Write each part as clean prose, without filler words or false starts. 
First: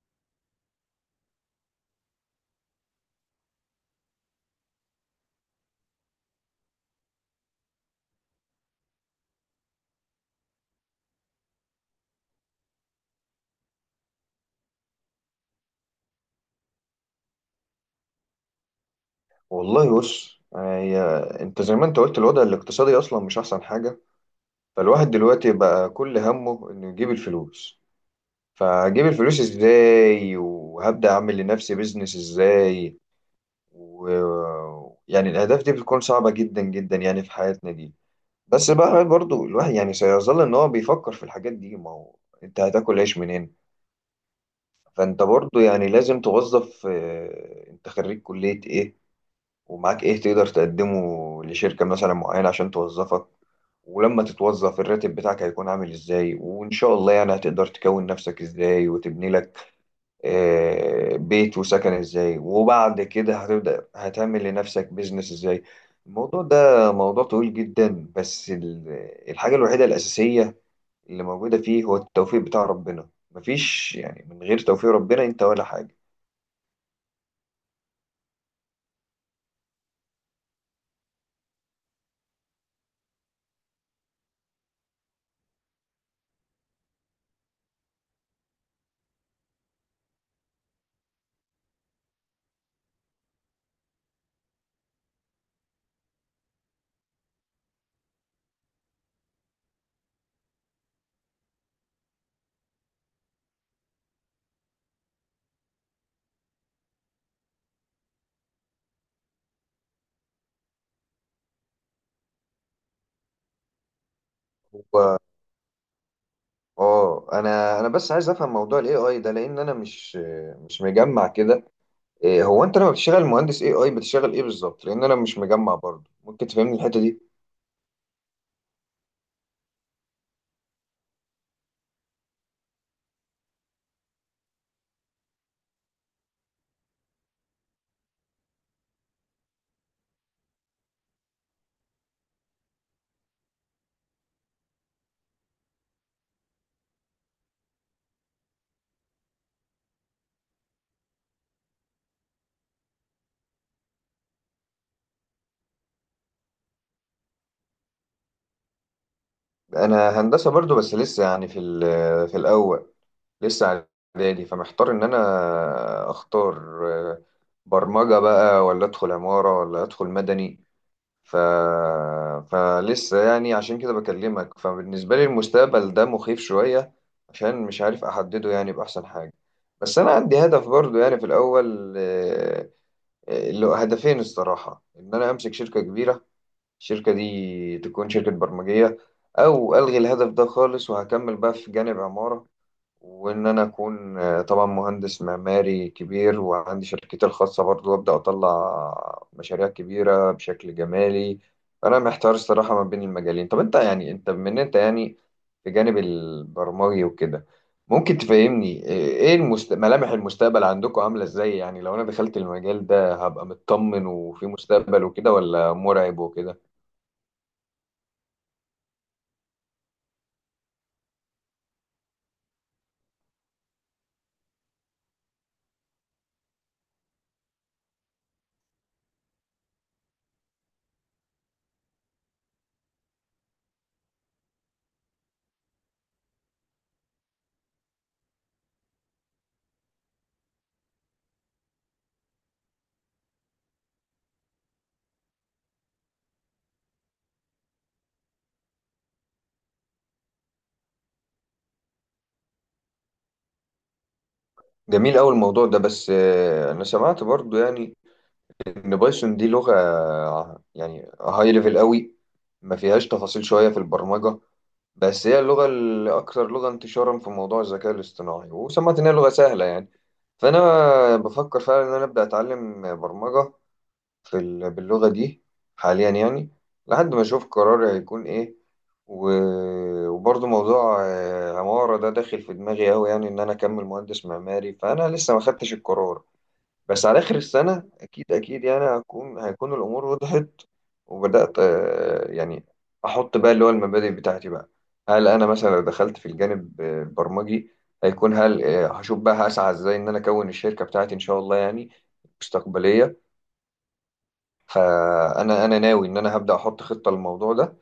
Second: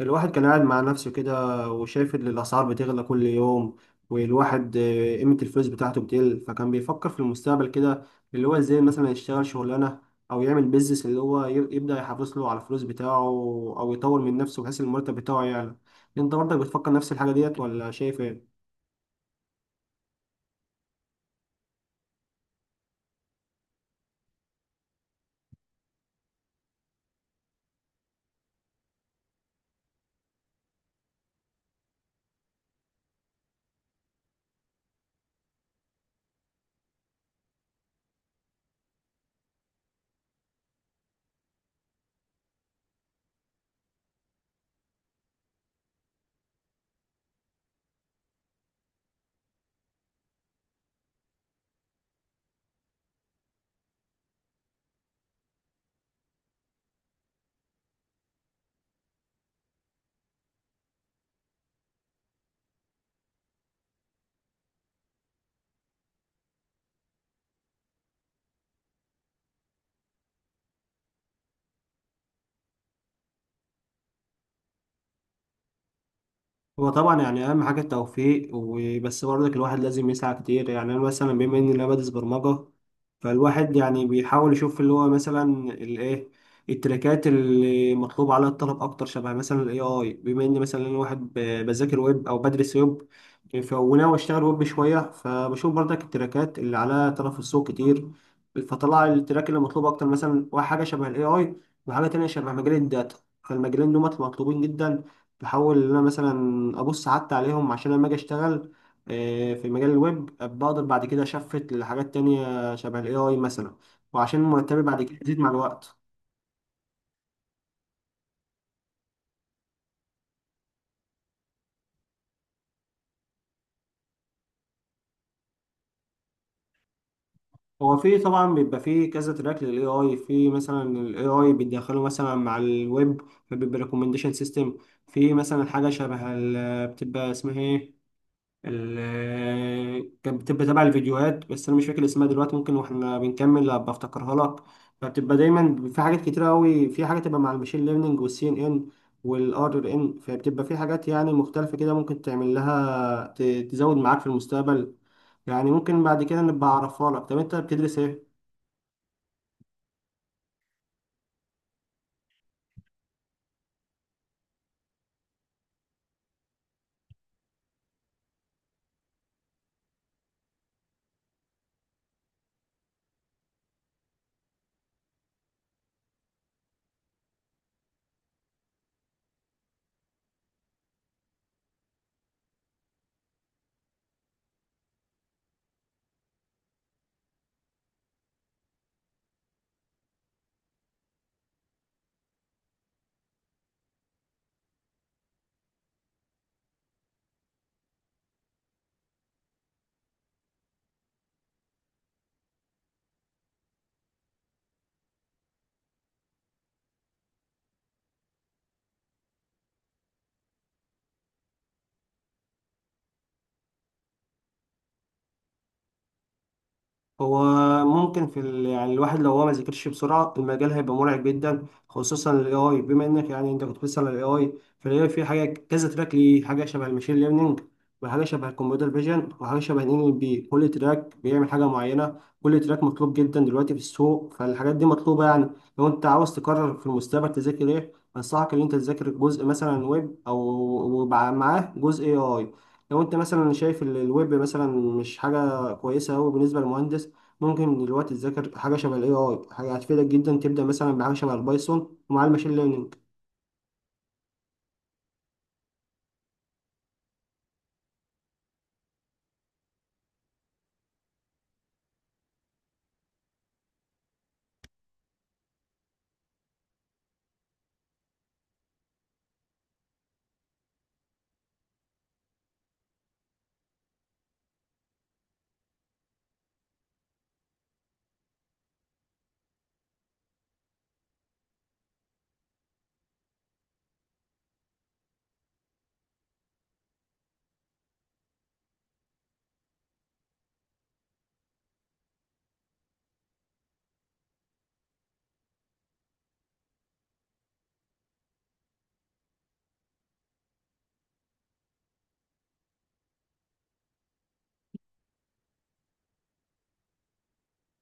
الواحد كان قاعد مع نفسه كده وشايف ان الاسعار بتغلى كل يوم والواحد قيمة الفلوس بتاعته بتقل فكان بيفكر في المستقبل كده اللي هو ازاي مثلا يشتغل شغلانة او يعمل بيزنس اللي هو يبدأ يحافظ له على الفلوس بتاعه او يطور من نفسه بحيث المرتب بتاعه يعلى. انت برضك بتفكر نفس الحاجة ديت ولا شايف ايه؟ والله بص، هي انت زي ما انت قلت الوضع الاقتصادي اصلا مش احسن حاجه. فالواحد دلوقتي بقى كل همه انه يجيب الفلوس. فهجيب الفلوس ازاي وهبدا اعمل لنفسي بيزنس ازاي و يعني الاهداف دي بتكون صعبه جدا جدا يعني في حياتنا دي. بس بقى برضو الواحد يعني سيظل ان هو بيفكر في الحاجات دي، ما هو انت هتاكل عيش منين؟ فانت برضو يعني لازم توظف، انت خريج كليه ايه؟ ومعاك ايه تقدر تقدمه لشركة مثلا معينة عشان توظفك؟ ولما تتوظف الراتب بتاعك هيكون عامل ازاي؟ وان شاء الله يعني هتقدر تكون نفسك ازاي وتبني لك بيت وسكن ازاي. وبعد كده هتبدأ هتعمل لنفسك بيزنس ازاي. الموضوع ده موضوع طويل جدا، بس الحاجة الوحيدة الأساسية اللي موجودة فيه هو التوفيق بتاع ربنا. مفيش يعني من غير توفيق ربنا انت ولا حاجة. هو طبعا يعني اهم حاجه التوفيق وبس، برضك الواحد لازم يسعى كتير. يعني انا مثلا بما اني انا بدرس برمجه فالواحد يعني بيحاول يشوف اللي هو مثلا الايه، التريكات اللي مطلوب عليها الطلب اكتر شبه مثلا الاي اي. بما اني مثلا انا واحد بذاكر ويب او بدرس ويب وناوي اشتغل ويب شويه فبشوف برضك التريكات اللي عليها طلب في السوق كتير، فطلع التراك اللي مطلوب اكتر مثلا واحد حاجه شبه الاي اي وحاجه تانية شبه مجال الداتا. فالمجالين دول مطلوبين جدا، بحاول ان انا مثلا ابص حتى عليهم عشان لما اجي اشتغل في مجال الويب بقدر بعد كده اشفت لحاجات تانية شبه الاي اي مثلا، وعشان مرتبي بعد كده هو يزيد مع الوقت. اه، انا بس عايز افهم موضوع الاي اي ده لان انا مش مجمع كده. إيه هو انت لما بتشتغل مهندس اي اي بتشتغل ايه بالظبط؟ لان انا مش مجمع برضه. ممكن تفهمني الحته دي؟ هو في طبعا بيبقى في كذا تراك للاي اي، في مثلا الاي اي بيدخله مثلا مع الويب فبيبقى ريكومنديشن سيستم، في مثلا حاجه شبه بتبقى اسمها ايه، كانت بتبقى تبع الفيديوهات بس انا مش فاكر اسمها دلوقتي، ممكن واحنا بنكمل ابقى افتكرها لك. فبتبقى دايما في حاجات كتير قوي، في حاجه تبقى مع المشين ليرنينج والسي ان ان والار ان، فبتبقى في حاجات يعني مختلفه كده ممكن تعمل لها تزود معاك في المستقبل. يعني ممكن بعد كده نبقى اعرفها لك. طب انت بتدرس ايه؟ انا هندسه برضه، بس لسه يعني في في الاول، لسه اعدادي. فمحتار ان انا اختار، آه، برمجه بقى، ولا ادخل عماره، ولا ادخل مدني. ف... فلسه يعني عشان كده بكلمك. فبالنسبة لي المستقبل ده مخيف شوية، عشان مش عارف أحدده يعني بأحسن حاجة. بس أنا عندي هدف برضو يعني في الأول، اللي هو هدفين الصراحة، إن أنا أمسك شركة كبيرة، الشركة دي تكون شركة برمجية. أو ألغي الهدف ده خالص وهكمل بقى في جانب عمارة، وإن أنا أكون طبعا مهندس معماري كبير وعندي شركتي الخاصة برضو، وأبدأ أطلع مشاريع كبيرة بشكل جمالي. أنا محتار الصراحة ما بين المجالين. طب أنت يعني أنت بما إن أنت يعني في جانب البرمجي وكده، ممكن تفهمني إيه ملامح المستقبل عندكم عاملة إزاي؟ يعني لو أنا دخلت المجال ده هبقى مطمن وفي مستقبل وكده، ولا مرعب وكده؟ هو ممكن يعني الواحد لو هو ما ذاكرش بسرعة المجال هيبقى مرعب جدا، خصوصا ال AI بما انك يعني انت كنت بتسأل على ال AI. فال AI فيه حاجة كذا تراك، ليه حاجة شبه الماشين ليرنينج وحاجة شبه الكمبيوتر فيجن وحاجة شبه ان ال NLP. كل تراك بيعمل حاجة معينة، كل تراك مطلوب جدا دلوقتي في السوق فالحاجات دي مطلوبة. يعني لو انت عاوز تقرر في المستقبل تذاكر ايه، أنصحك إن أنت تذاكر جزء مثلا ويب أو معاه جزء AI. لو أنت مثلا شايف الويب مثلا مش حاجة كويسة أوي بالنسبة للمهندس، ممكن دلوقتي تذاكر حاجة شبه ال AI. حاجة هتفيدك جدا تبدأ مثلا بحاجة شبه البايثون ومع الماشين ليرنينج. جميل أوي الموضوع ده، بس أنا سمعت برضو يعني ان بايثون دي لغه يعني هاي ليفل قوي، ما فيهاش تفاصيل شويه في البرمجه. بس هي اللغه الاكثر لغه انتشارا في موضوع الذكاء الاصطناعي، وسمعت ان هي لغه سهله يعني. فانا بفكر فعلا ان انا ابدا اتعلم برمجه في باللغه دي حاليا يعني، لحد ما اشوف قراري هيكون ايه. وبرضه موضوع عمارة ده داخل في دماغي أوي، يعني إن أنا أكمل مهندس معماري. فأنا لسه ما خدتش القرار، بس على آخر السنة أكيد أكيد يعني هيكون الأمور وضحت. وبدأت يعني أحط بقى اللي هو المبادئ بتاعتي بقى. هل أنا مثلا لو دخلت في الجانب البرمجي، هل هشوف بقى هسعى إزاي إن أنا أكون الشركة بتاعتي إن شاء الله يعني مستقبلية؟ فأنا أنا ناوي إن أنا هبدأ أحط خطة للموضوع ده.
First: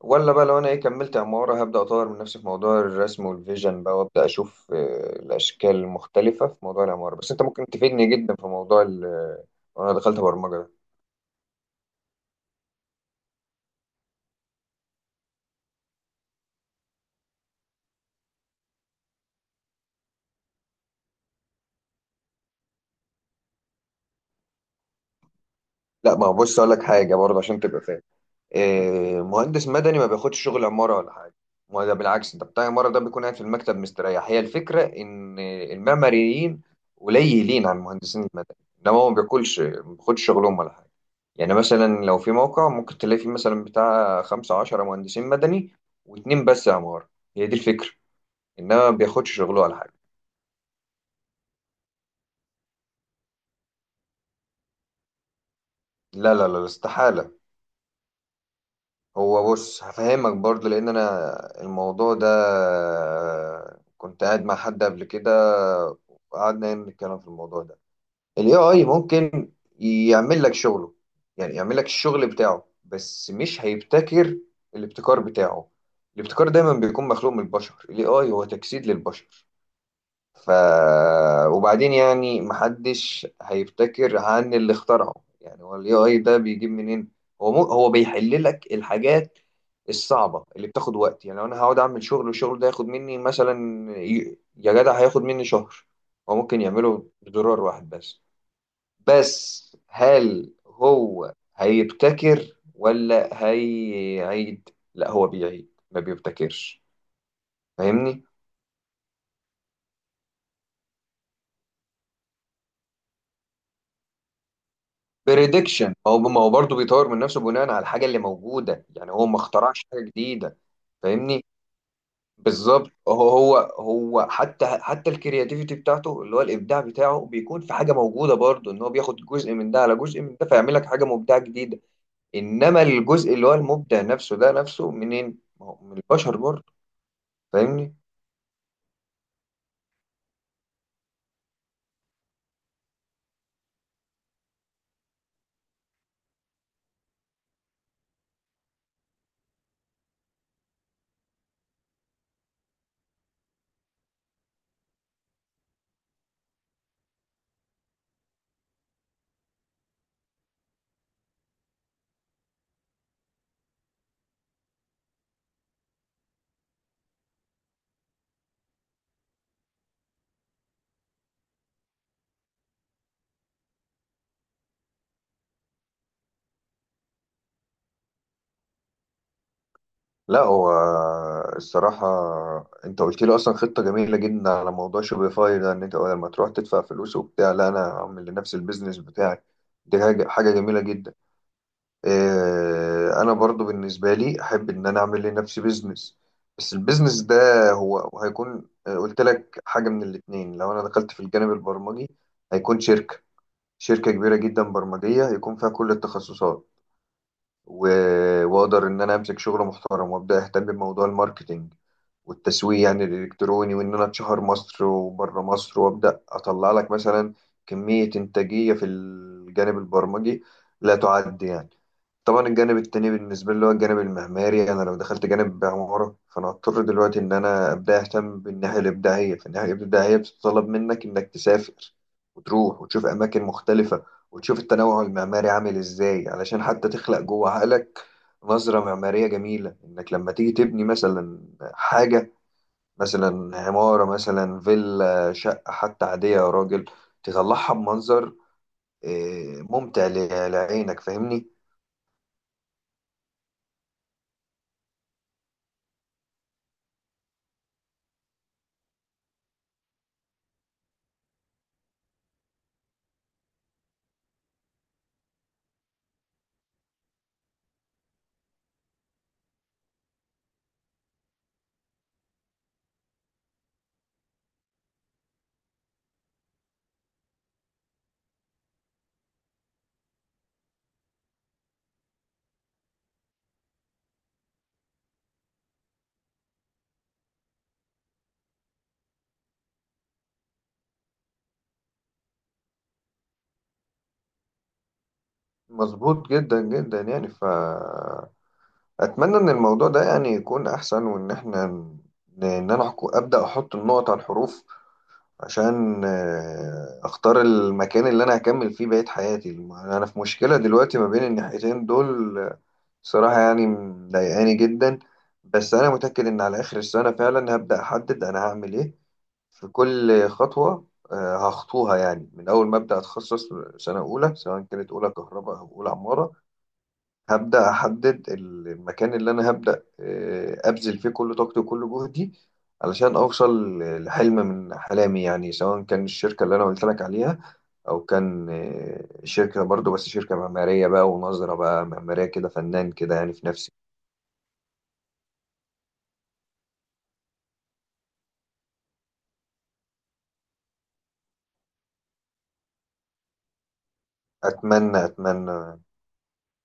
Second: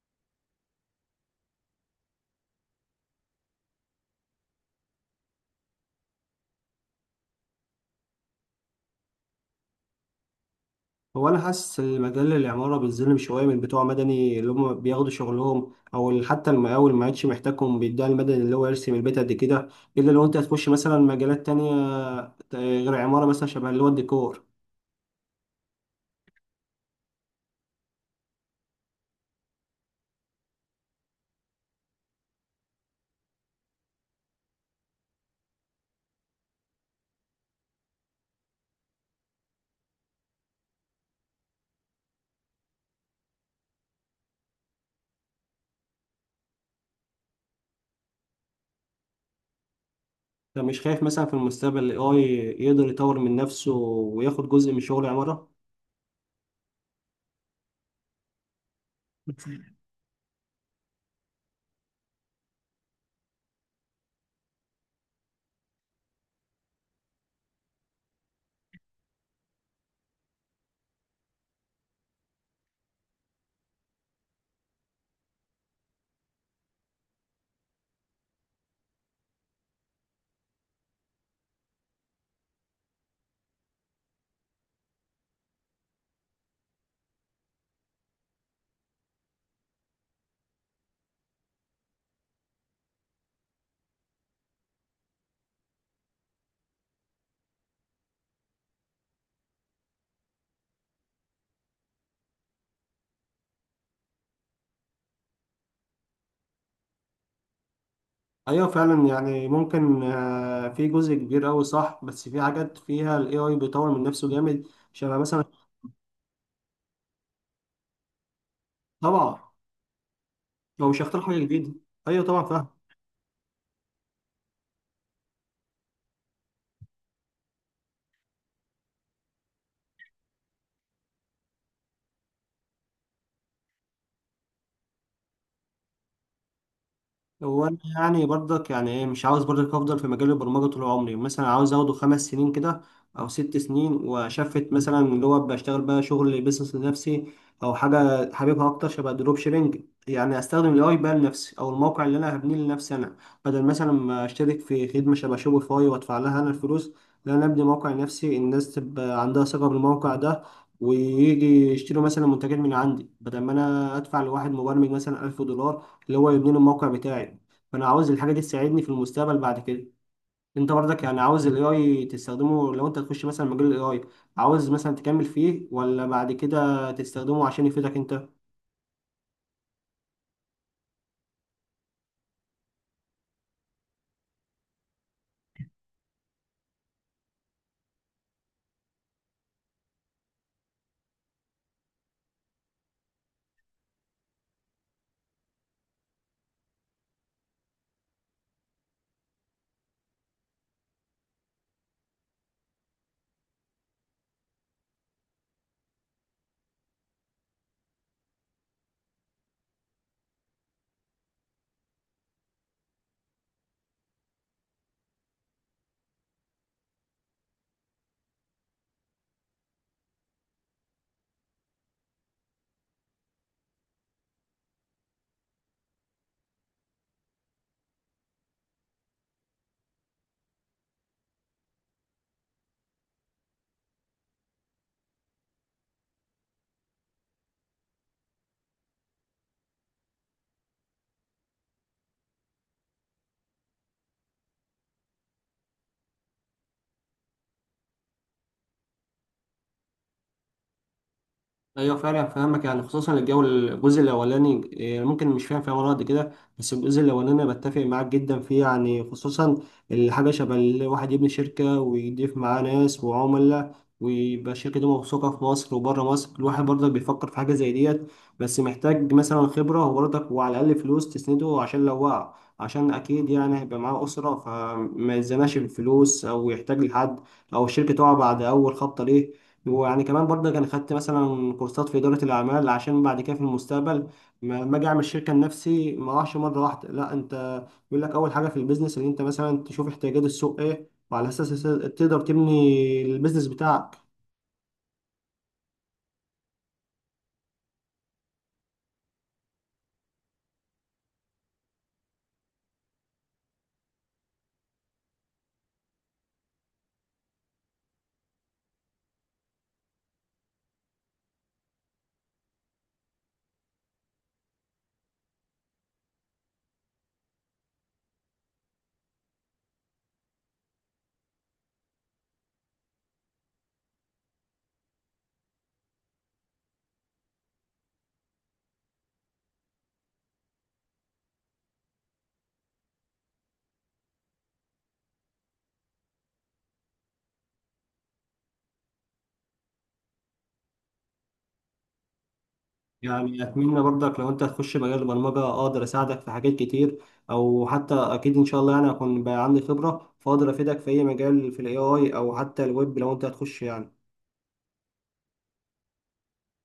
ولا بقى لو انا ايه كملت عمارة، هبدأ اطور من نفسي في موضوع الرسم والفيجن بقى، وابدأ اشوف الاشكال المختلفة في موضوع العمارة. بس انت ممكن تفيدني جدا في موضوع وانا دخلت برمجة ده. هو أنا حاسس إن مجال العمارة بيتظلم شوية من بتوع مدني اللي هم بياخدوا شغلهم، أو اللي حتى المقاول ما عادش محتاجهم بيدعي المدني اللي هو يرسم البيت قد كده، إلا لو أنت هتخش مثلا مجالات تانية غير عمارة مثلا شبه اللي هو الديكور. لا ما هو بص اقول لك حاجة برضه عشان تبقى فاهم، إيه، مهندس مدني ما بياخدش شغل عمارة ولا حاجة. ما ده بالعكس، انت بتاع عمارة ده بيكون قاعد في المكتب مستريح. هي الفكرة ان المعماريين قليلين عن المهندسين المدني، انما هو ما بياكلش، ما بياخدش شغلهم ولا حاجة. يعني مثلا لو في موقع ممكن تلاقي فيه مثلا بتاع 15 مهندسين مدني، واتنين بس عمارة. هي دي الفكرة، انما ما بياخدش شغله ولا حاجة. فمش خايف مثلا في المستقبل ال AI يقدر يطور من نفسه وياخد جزء من شغل العمارة؟ لا لا لا، استحالة. هو بص هفهمك برضو، لان انا الموضوع ده كنت قاعد مع حد قبل كده، وقعدنا نتكلم في الموضوع ده. الاي اي ممكن يعمل لك شغله، يعني يعمل لك الشغل بتاعه، بس مش هيبتكر الابتكار بتاعه. الابتكار دايما بيكون مخلوق من البشر، الاي اي هو تجسيد للبشر. ف وبعدين يعني محدش هيفتكر عن اللي اخترعه. يعني هو الاي اي ده بيجيب منين؟ هو مو هو بيحل لك الحاجات الصعبه اللي بتاخد وقت. يعني لو انا هقعد اعمل شغل والشغل ده ياخد مني مثلا، يا جدع هياخد مني شهر، هو ممكن يعمله بزرار واحد بس. بس هل هو هيبتكر، ولا هيعيد؟ لا هو بيعيد ما بيبتكرش، فاهمني؟ ايوه فعلا، يعني ممكن في جزء كبير قوي صح، بس في حاجات فيها الاي اي بيطور من نفسه جامد شبه مثلا. بريدكشن، ما هو برضه بيطور من نفسه بناء على الحاجه اللي موجوده، يعني هو ما طبعا اخترعش حاجه جديده. هو مش هيخترع حاجه فاهمني؟ جديده. ايوه طبعا فاهم. بالظبط. هو هو حتى الكرياتيفيتي بتاعته اللي هو الابداع بتاعه بيكون في حاجه موجوده برضه، ان هو بياخد جزء من ده على جزء من ده، فيعمل لك حاجه مبدعه جديده. انما الجزء اللي هو المبدع نفسه ده، نفسه منين؟ ما هو من البشر برضه. هو انا فاهمني؟ يعني برضك يعني ايه، مش عاوز برضك افضل في مجال البرمجه طول عمري، مثلا عاوز اخده 5 سنين كده او 6 سنين واشفت مثلا اللي هو بشتغل بقى شغل بيزنس لنفسي او حاجه حاببها اكتر شبه الدروب شيبنج. يعني استخدم الاي بقى لنفسي، او الموقع اللي انا هبنيه لنفسي انا، بدل مثلا ما اشترك في خدمه شبه شوبيفاي وادفع لها انا الفلوس. لا، انا ابني موقع لنفسي الناس تبقى عندها ثقه بالموقع ده ويجي يشتروا مثلا منتجات من عندي، بدل ما انا ادفع لواحد مبرمج مثلا 1000 دولار اللي هو يبني لي الموقع بتاعي. فانا عاوز الحاجه دي تساعدني في المستقبل بعد كده. انت برضك يعني عاوز الاي اي تستخدمه لو انت تخش مثلا مجال الاي اي؟ عاوز مثلا تكمل فيه ولا بعد كده تستخدمه عشان يفيدك انت؟ لا هو الصراحة انت قلت لي اصلا خطة جميلة جدا على موضوع شوبيفاي ده، ان انت بدل ما تروح تدفع فلوس وبتاع، لا انا هعمل لنفسي البيزنس بتاعي. دي حاجة، حاجة جميلة جدا. اه انا برضو بالنسبة لي احب ان انا اعمل لنفسي بيزنس، بس البيزنس ده هو هيكون قلت لك حاجة من الاتنين. لو انا دخلت في الجانب البرمجي هيكون شركة كبيرة جدا برمجية هيكون فيها كل التخصصات، واقدر ان انا امسك شغل محترم، وابدا اهتم بموضوع الماركتينج والتسويق يعني الالكتروني، وان انا اتشهر مصر وبره مصر، وابدا اطلع لك مثلا كمية انتاجية في الجانب البرمجي لا تعد يعني. طبعا الجانب التاني بالنسبة لي اللي هو الجانب المعماري، أنا لو دخلت جانب عمارة فأنا هضطر دلوقتي إن أنا أبدأ أهتم بالناحية الإبداعية. فالناحية الإبداعية بتتطلب منك إنك تسافر وتروح وتشوف أماكن مختلفة، وتشوف التنوع المعماري عامل إزاي، علشان حتى تخلق جوه عقلك نظرة معمارية جميلة. إنك لما تيجي تبني مثلا حاجة، مثلا عمارة، مثلا فيلا، شقة حتى عادية يا راجل، تطلعها بمنظر ممتع لعينك. فاهمني؟ ايوه فعلا فاهمك، يعني خصوصا الجو الجزء الاولاني ممكن مش فاهم فيه ولا قد كده، بس الجزء الاولاني انا بتفق معاك جدا فيه. يعني خصوصا الحاجه شبه الواحد يبني شركه ويضيف معاه ناس وعملاء ويبقى الشركه دي موثوقه في مصر وبره مصر، الواحد برضك بيفكر في حاجه زي ديت. بس محتاج مثلا خبره وبرضك وعلى الاقل فلوس تسنده عشان لو وقع، عشان اكيد يعني هيبقى معاه اسره فما يتزنقش بالفلوس او يحتاج لحد، او الشركه تقع بعد اول خبطه ليه. ويعني كمان برضه كان خدت مثلا كورسات في إدارة الأعمال عشان بعد كده في المستقبل ما أجي أعمل شركة لنفسي ما أروحش مرة واحدة. لا، أنت بيقول لك أول حاجة في البيزنس إن أنت مثلا تشوف احتياجات السوق إيه وعلى أساس تقدر تبني البيزنس بتاعك. مظبوط جدا جدا يعني، فأتمنى إن الموضوع ده يعني يكون أحسن، وإن إحنا إن أنا أبدأ أحط النقط على الحروف، عشان أختار المكان اللي أنا هكمل فيه بقية حياتي. أنا في مشكلة دلوقتي ما بين الناحيتين دول، صراحة يعني مضايقاني جدا. بس أنا متأكد إن على آخر السنة فعلا هبدأ أحدد أنا هعمل إيه في كل خطوة هخطوها، يعني من أول ما أبدأ أتخصص سنة أولى، سواء كانت أولى كهرباء أو أولى عمارة، هبدأ أحدد المكان اللي أنا هبدأ أبذل فيه كل طاقتي وكل جهدي علشان أوصل لحلم من أحلامي. يعني سواء كان الشركة اللي أنا قلت لك عليها، أو كان شركة برضو، بس شركة معمارية بقى، ونظرة بقى معمارية كده فنان كده يعني يعني في نفسي. أتمنى برضك لو أنت هتخش مجال البرمجة أقدر أساعدك في حاجات كتير، أو حتى أكيد إن شاء الله يعني هكون بقى عندي خبرة فأقدر أفيدك في أي مجال في ال AI أو حتى الويب لو أنت هتخش يعني. أتمنى أتمنى.